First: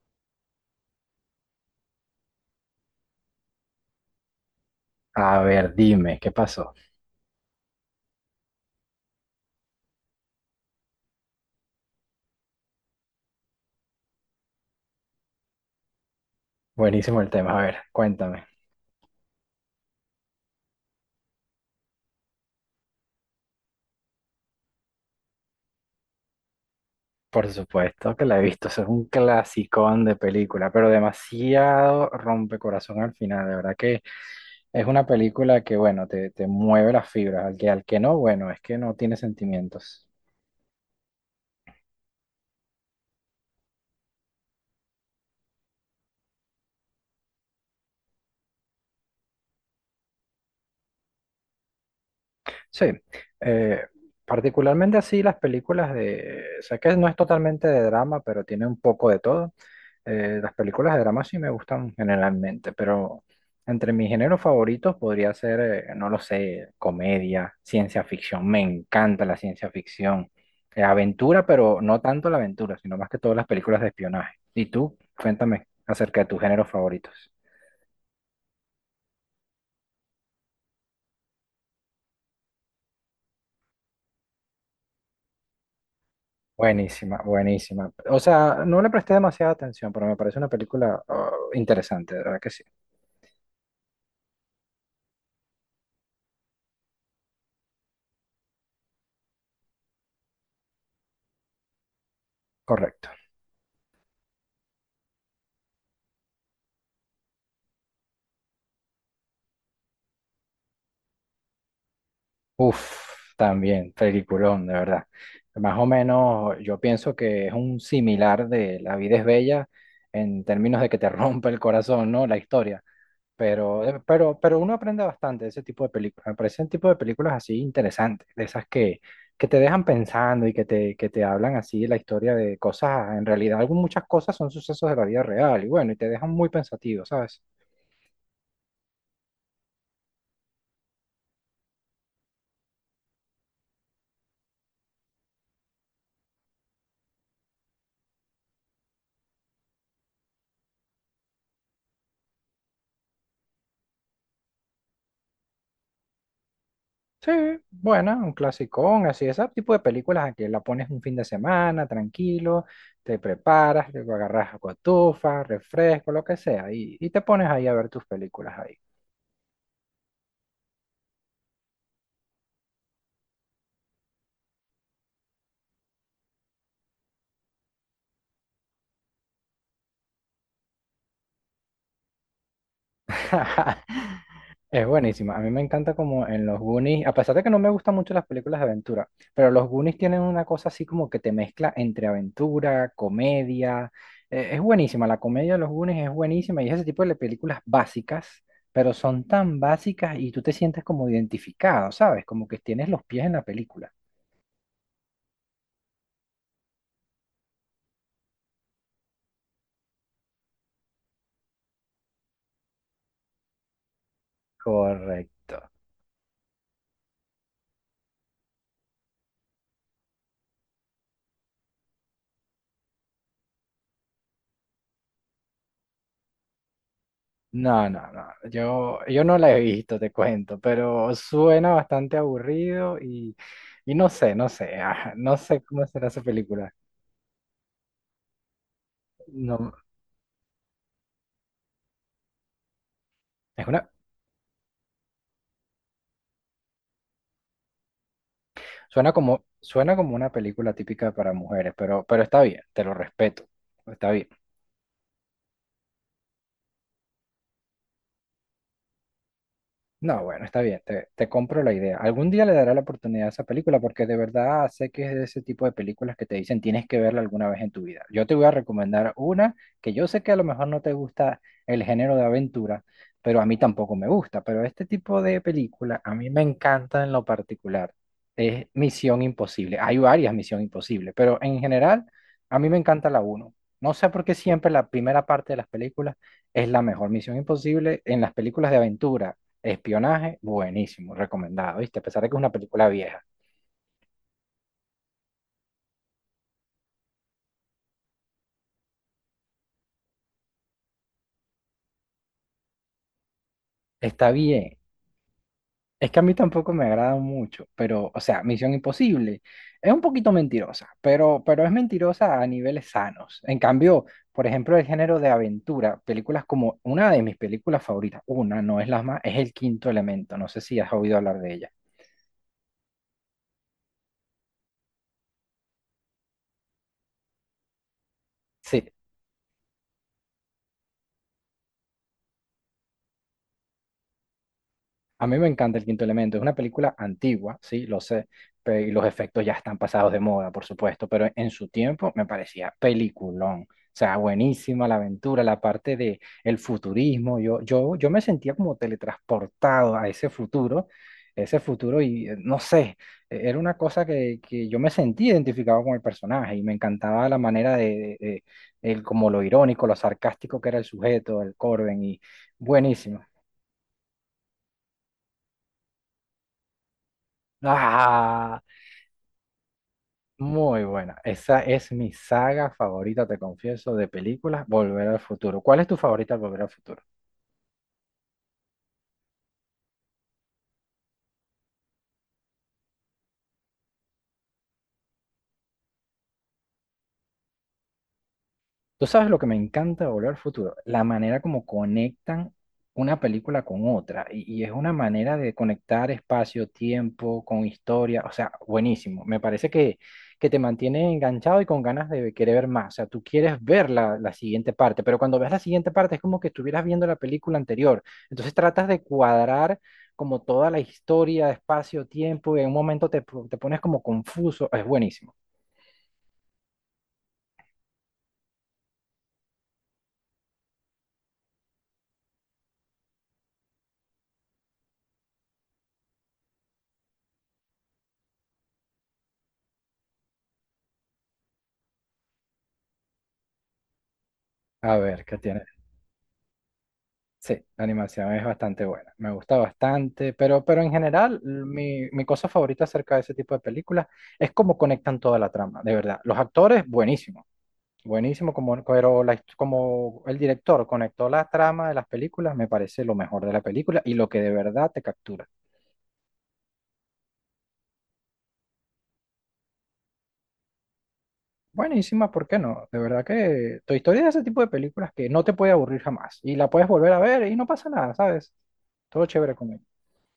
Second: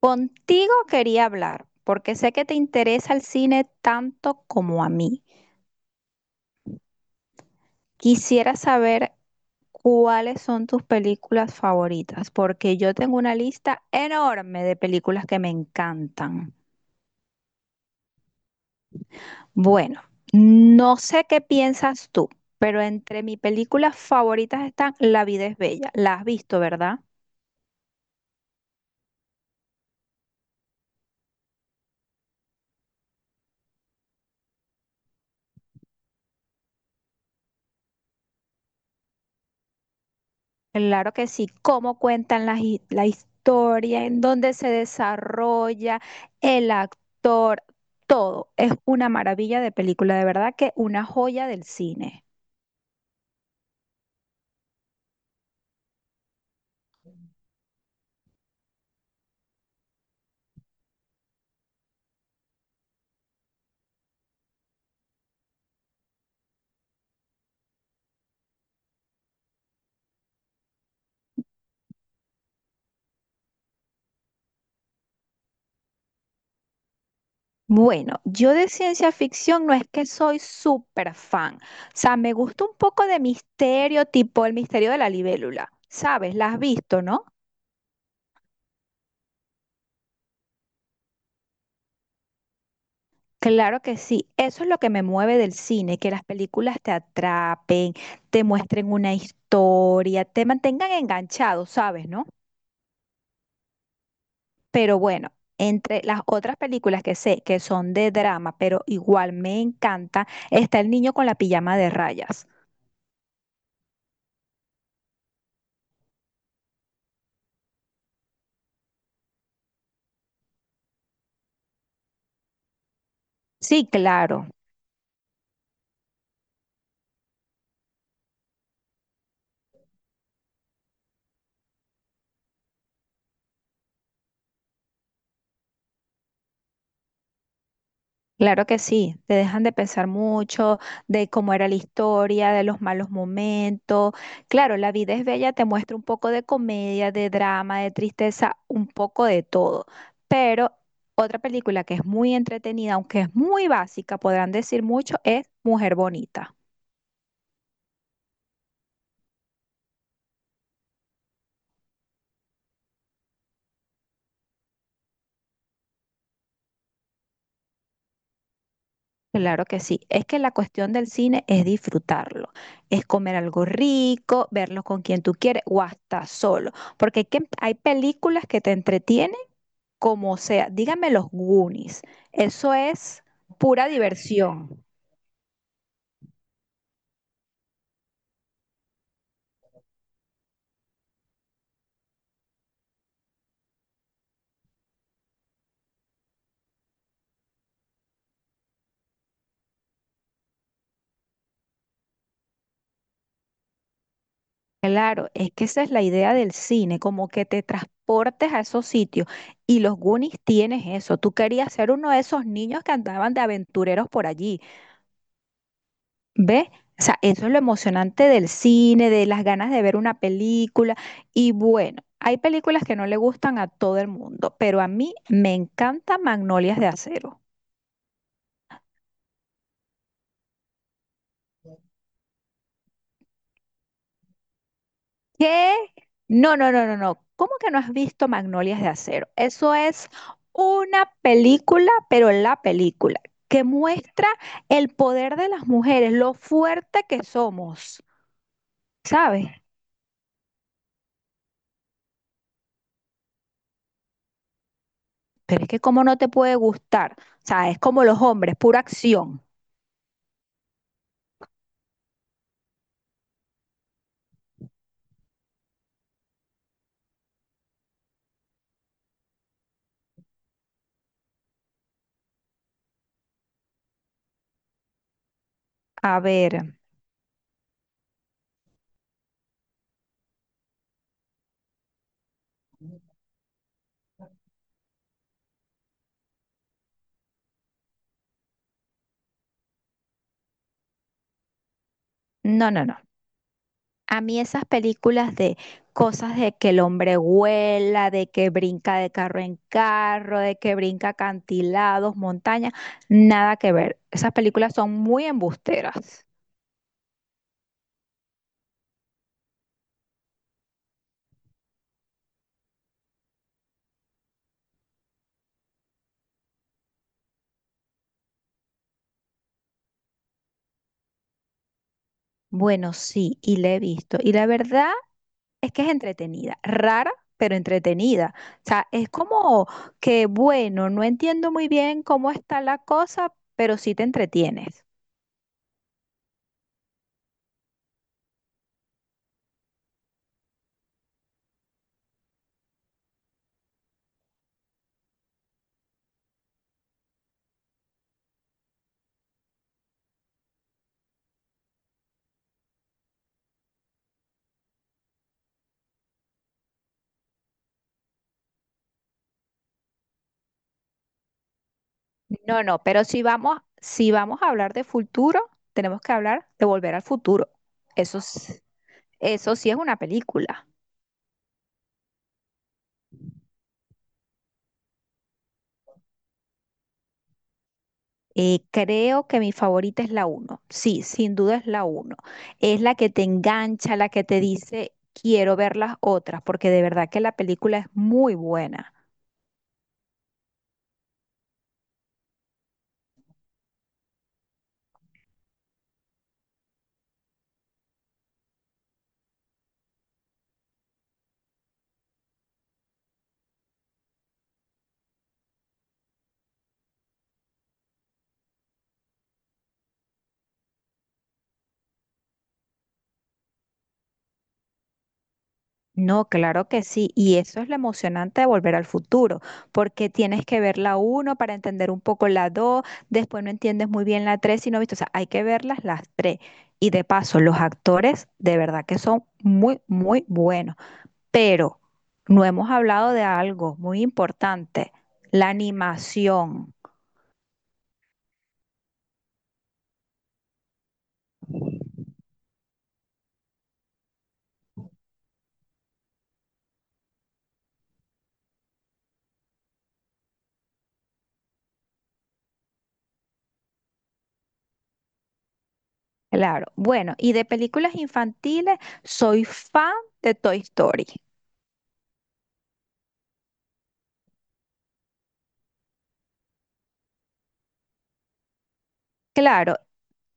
Contigo quería hablar, porque sé que te interesa el cine tanto como a mí. A ver, dime, ¿qué pasó? Quisiera saber cuáles son tus películas favoritas, porque yo tengo una lista enorme de películas que me encantan. Buenísimo el tema. A ver, cuéntame. Bueno, no sé qué piensas tú, pero entre mis películas favoritas están La vida es bella. La has visto, ¿verdad? Por supuesto que la he visto. Eso es un clasicón de película, pero demasiado rompecorazón al final. De verdad que es una película que, bueno, te mueve las fibras. Al que no, bueno, es que no tiene sentimientos. Claro que sí, cómo cuentan la historia, en dónde se desarrolla el actor, todo. Es una maravilla de película, de verdad que una joya del cine. Sí, eh, particularmente así las películas de... Sé que no es totalmente de drama, pero tiene un poco de todo. Las películas de drama sí me gustan generalmente, pero entre mis géneros favoritos podría ser, no lo sé, comedia, ciencia ficción. Me encanta la ciencia ficción. Aventura, pero no tanto la aventura, sino más que todas las películas de espionaje. ¿Y tú? Cuéntame acerca de tus géneros favoritos. Bueno, yo de ciencia ficción no es que soy súper fan, o sea, me gusta un poco de misterio, tipo el misterio de la libélula, ¿sabes? ¿La has visto, Buenísima, no? buenísima. O sea, no le presté demasiada atención, pero me parece una película, ah, interesante, de verdad que sí. Claro que sí, eso es lo que me mueve del cine, que las películas te atrapen, te muestren una historia, te mantengan enganchado, ¿sabes, no? Correcto. Pero bueno, entre las otras películas que sé que son de drama, pero igual me encanta, está El niño con la pijama de rayas. Uf, también, peliculón, de verdad. Más o menos, yo pienso que es un similar de La vida es bella en términos de que te rompe el corazón, ¿no? La historia. Sí, Pero, eh, pero, claro. pero uno aprende bastante de ese tipo de películas. Me parecen tipo de películas así interesantes, de esas que te dejan pensando y que te hablan así de la historia de cosas. En realidad, muchas cosas son sucesos de la vida real y bueno, y te dejan muy pensativo, ¿sabes? Claro que sí, te dejan de pensar mucho de cómo era la historia, de los malos momentos. Claro, La vida es bella te muestra un poco de comedia, de drama, de tristeza, un poco de todo. Pero otra película que es muy entretenida, aunque es muy básica, podrán decir mucho, es Mujer Bonita. Sí, buena, un clasicón, así, ese tipo de películas a que la pones un fin de semana, tranquilo, te preparas, luego agarras cotufa, refresco, lo que sea, y te pones ahí a ver tus películas ahí. Claro que sí. Es que la cuestión del cine es disfrutarlo, es comer algo rico, verlo con quien tú quieres o hasta solo, porque hay películas que te entretienen como sea. Dígame los Goonies, eso es pura diversión. Es buenísima. A mí me encanta como en los Goonies, a pesar de que no me gustan mucho las películas de aventura, pero los Goonies tienen una cosa así como que te mezcla entre aventura, comedia. Es buenísima, la comedia de los Goonies es buenísima y es ese tipo de películas básicas, pero son tan básicas y tú te sientes como identificado, ¿sabes? Como que tienes los pies en la película. Claro, es que esa es la idea del cine, como que te transportes a esos sitios y los Goonies tienes eso. Tú querías ser uno de esos niños que andaban de aventureros por allí. Correcto. ¿Ve? O sea, eso es lo emocionante del cine, de las ganas de ver una película. Y bueno, hay películas que no le gustan a todo el mundo, pero a mí me encanta Magnolias de Acero. No, no, no. Yo no la he visto, te cuento, pero suena bastante aburrido y, no sé, ah, no sé ¿Qué? cómo será esa No, no, película. no, no, no. ¿Cómo que no has visto Magnolias de Acero? No, Eso es una película, pero la película, que es una, muestra el poder de las mujeres, lo fuerte que somos, ¿sabes? suena como una película típica para mujeres, pero está bien, te lo respeto, está bien. Pero es que cómo no te puede gustar. O sea, es como los hombres, pura acción. No, bueno, está bien, te compro la idea. Algún día le daré la oportunidad a esa película porque de verdad sé que es de ese tipo de películas que te dicen tienes que verla alguna vez en tu vida. Yo te voy a recomendar una que yo sé que a lo mejor no te gusta el género de aventura, pero a mí tampoco me gusta. Pero este tipo de película a A mí me ver, encanta en lo particular. Es Misión Imposible. Hay varias Misión Imposible, pero en general a mí me encanta la uno. No sé por qué siempre la primera parte de las películas es la mejor. Misión Imposible en las películas de aventura. Espionaje, buenísimo, recomendado, ¿viste? A pesar de que es una no, no, película no. vieja. A mí esas películas de cosas de que el hombre vuela, de que brinca de carro en carro, de que brinca acantilados, montañas, nada que ver. Está Esas películas bien. son muy Es que a embusteras. mí tampoco me agrada mucho, pero, o sea, Misión Imposible es un poquito mentirosa, pero es mentirosa a niveles sanos. En cambio, por ejemplo, el género de aventura, películas como una de mis películas favoritas, una, no es la más, es El Quinto Elemento, no sé si has oído hablar de ella. Bueno, sí, y la he visto. Y la verdad... Es que es entretenida, rara, pero entretenida. O Sí, sea, es como que, bueno, no entiendo muy bien cómo está la cosa, pero sí te entretienes. a mí me encanta El Quinto Elemento, es una película antigua, sí, lo sé, y los efectos ya están pasados de moda, por supuesto, pero en su tiempo me parecía peliculón. O sea, buenísima la aventura, la parte de el futurismo, yo me sentía como teletransportado a ese futuro y no sé, era una cosa que yo me sentía identificado con el personaje y me encantaba la manera de el, como lo irónico, lo sarcástico que era el sujeto, el Corben y No, no, pero si buenísimo. vamos, si vamos a hablar de futuro, tenemos que hablar de Volver al Futuro. Eso, Ah. s- eso sí es una película. Muy buena. Esa es mi saga favorita, te confieso, de películas, Volver al Futuro. ¿Cuál es tu favorita, de Volver al Futuro? Creo que mi favorita es la uno. Sí, sin duda es la uno. Es la que te engancha, la que te dice, quiero ver las otras, porque de verdad que la película es muy buena. Tú sabes lo que me encanta de Volver al Futuro, la manera como conectan una película con otra y es una manera de conectar espacio, tiempo, con historia, o sea, buenísimo. Me parece que te mantiene enganchado y con ganas de querer ver más, o sea, tú quieres ver la siguiente parte, pero cuando ves la siguiente parte es como que estuvieras viendo la película anterior, entonces tratas de cuadrar como toda la historia, espacio, tiempo y en un momento te pones como confuso, es buenísimo. No, claro que sí. Y eso es lo emocionante de Volver al Futuro, porque tienes que ver la uno para entender un poco la 2, después no entiendes muy bien la tres y no viste. O sea, hay que verlas las tres. Y de paso, los actores de verdad que son muy, muy buenos. Pero no hemos hablado de algo muy importante, A ver, ¿qué la tienes? animación. Sí, la animación es bastante buena, me gusta bastante, pero en general mi cosa favorita acerca de ese tipo de películas es cómo conectan toda la trama, de verdad. Los actores, buenísimo, buenísimo, como, pero como el director conectó la trama de las películas, me parece lo mejor de la película y lo que de verdad te captura. Claro. Bueno, y de películas infantiles, soy fan de Toy Story. Buenísima, ¿por qué no? De verdad que tu historia es ese tipo de películas que no te puede aburrir jamás y la puedes volver a ver y no pasa nada, ¿sabes? Todo chévere con Claro,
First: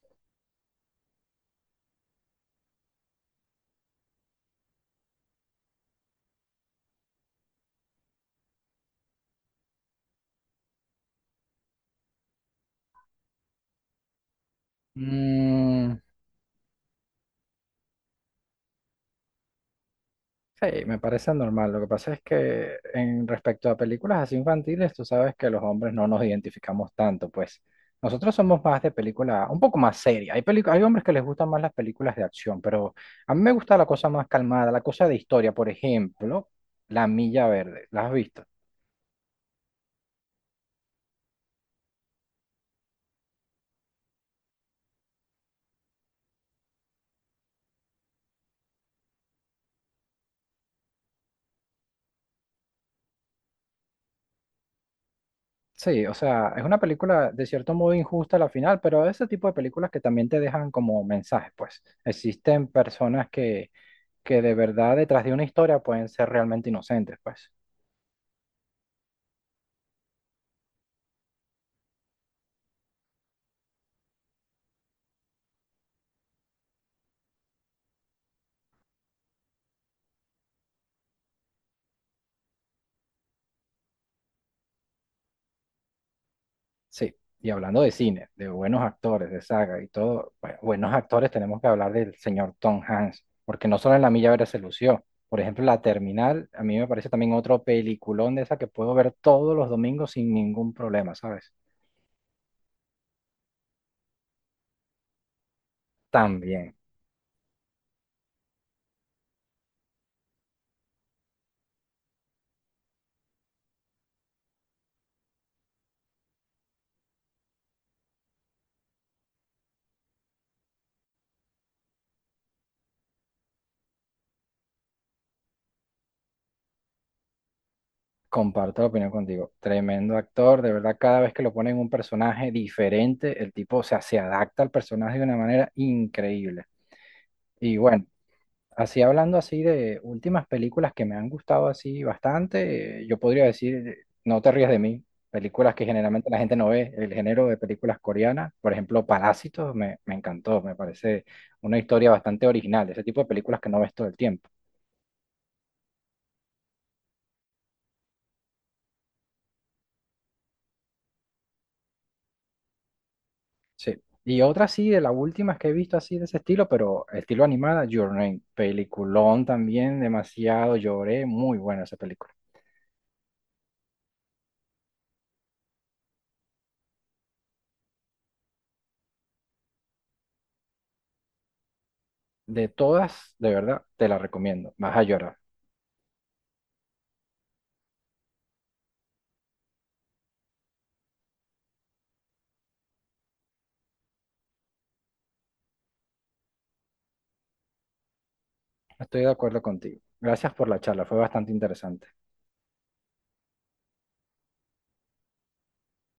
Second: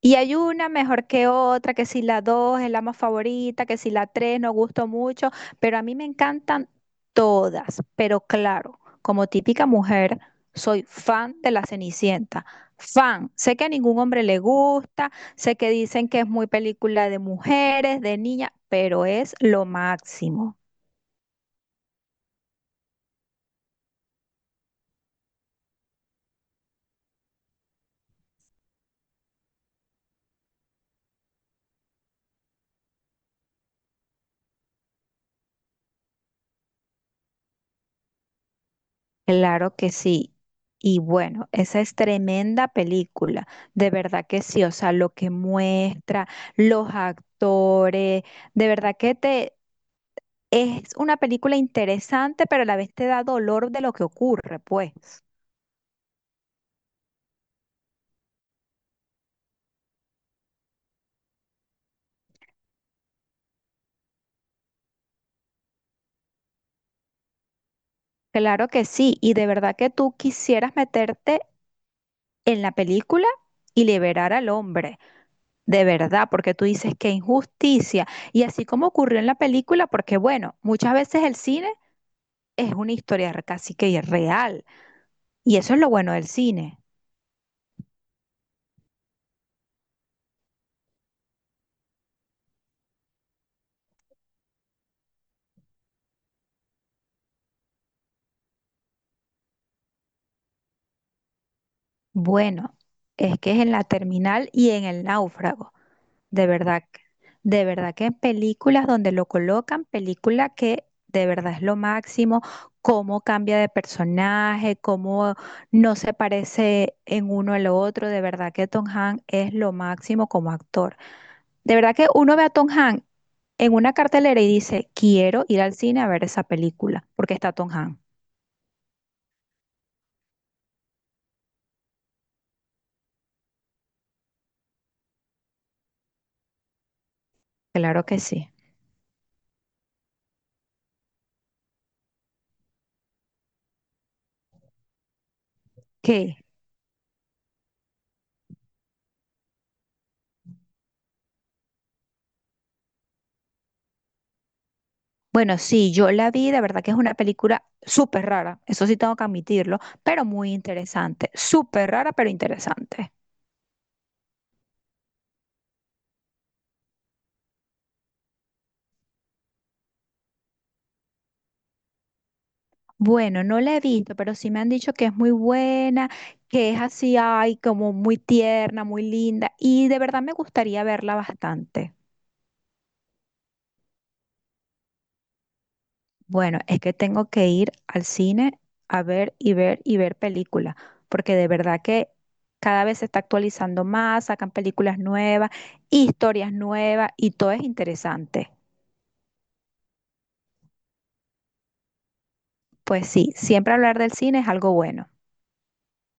y hay una mejor que otra, que si la dos es la más favorita, que si la tres no gustó mucho, pero a mí me encantan todas. Pero claro, como típica mujer, soy fan de la Cenicienta. Fan. Sé que a ningún hombre le gusta, sé que él. dicen que es muy película de mujeres, de niñas, pero es lo máximo. Sí, me parece normal. Lo que pasa es que en respecto a películas así infantiles, tú sabes que los hombres no nos identificamos tanto, pues nosotros somos más de película, un poco más seria. Hay hombres que les gustan más las películas de acción, pero a mí me gusta la cosa más calmada, la cosa de historia, por ejemplo, La Milla Verde. ¿La has visto? Claro que sí. Y bueno, esa es tremenda película, de verdad que sí, o sea, lo que muestra, los actores, de verdad que te es una película interesante, pero a la vez te da dolor de lo que ocurre, pues. Sí, o sea, es una película de cierto modo injusta a la final, pero ese tipo de películas que también te dejan como mensajes, pues existen personas que de verdad detrás de una historia pueden ser realmente inocentes, pues. Claro que sí, y de verdad que tú quisieras meterte en la película y liberar al hombre, de verdad, porque tú dices qué injusticia. Y así como ocurrió en la película, porque bueno, muchas veces el cine es una historia casi que real. Y eso es lo bueno del cine. Sí, y hablando de cine, de buenos actores, de saga y todo, bueno, buenos actores tenemos que hablar del señor Tom Hanks, porque no solo en La Milla Verde se lució, por ejemplo, La Terminal, a mí me parece también otro peliculón de esa que puedo ver todos los domingos sin ningún problema, ¿sabes? Bueno, es que es en la terminal y en el náufrago. De También, verdad, de verdad que en películas donde lo colocan, película que de verdad es lo máximo, cómo cambia de personaje, cómo no se parece en uno al otro. De verdad que Tom Hanks es lo máximo como actor. De verdad que uno ve a Tom Hanks en una cartelera y dice, quiero ir al cine a ver esa película, porque está Tom Hanks. comparto la opinión contigo, tremendo actor, de verdad, cada vez que lo ponen en un personaje diferente, el tipo, o sea, se adapta al personaje de una manera increíble. Y Claro bueno. que sí. Así hablando así de últimas películas que me han gustado así bastante, yo podría decir, no te rías de mí, películas que generalmente ¿Qué? la gente no ve, el género de películas coreanas, por ejemplo, Parásitos, me encantó, me parece una historia bastante original, ese tipo de películas que no ves todo el tiempo. Bueno, sí, yo la vi, de verdad que es una película súper rara, eso sí tengo que admitirlo, pero muy interesante, súper rara, pero interesante. Sí. Y otra sí, de las últimas que he visto así de ese estilo, pero estilo animada, Your Name, peliculón también, demasiado, lloré, muy buena esa película. Bueno, no la he visto, pero sí me han dicho que es muy buena, que es así, ay, como muy tierna, muy linda, y de verdad me gustaría verla bastante. De todas, de verdad, te la recomiendo, vas a llorar. Bueno, es que tengo que ir al cine a ver y ver y ver películas, porque de verdad que cada vez se está actualizando más, sacan películas nuevas, historias nuevas y todo es interesante. Estoy de acuerdo contigo. Gracias por la charla, fue bastante interesante. Pues sí, siempre hablar del cine es algo bueno.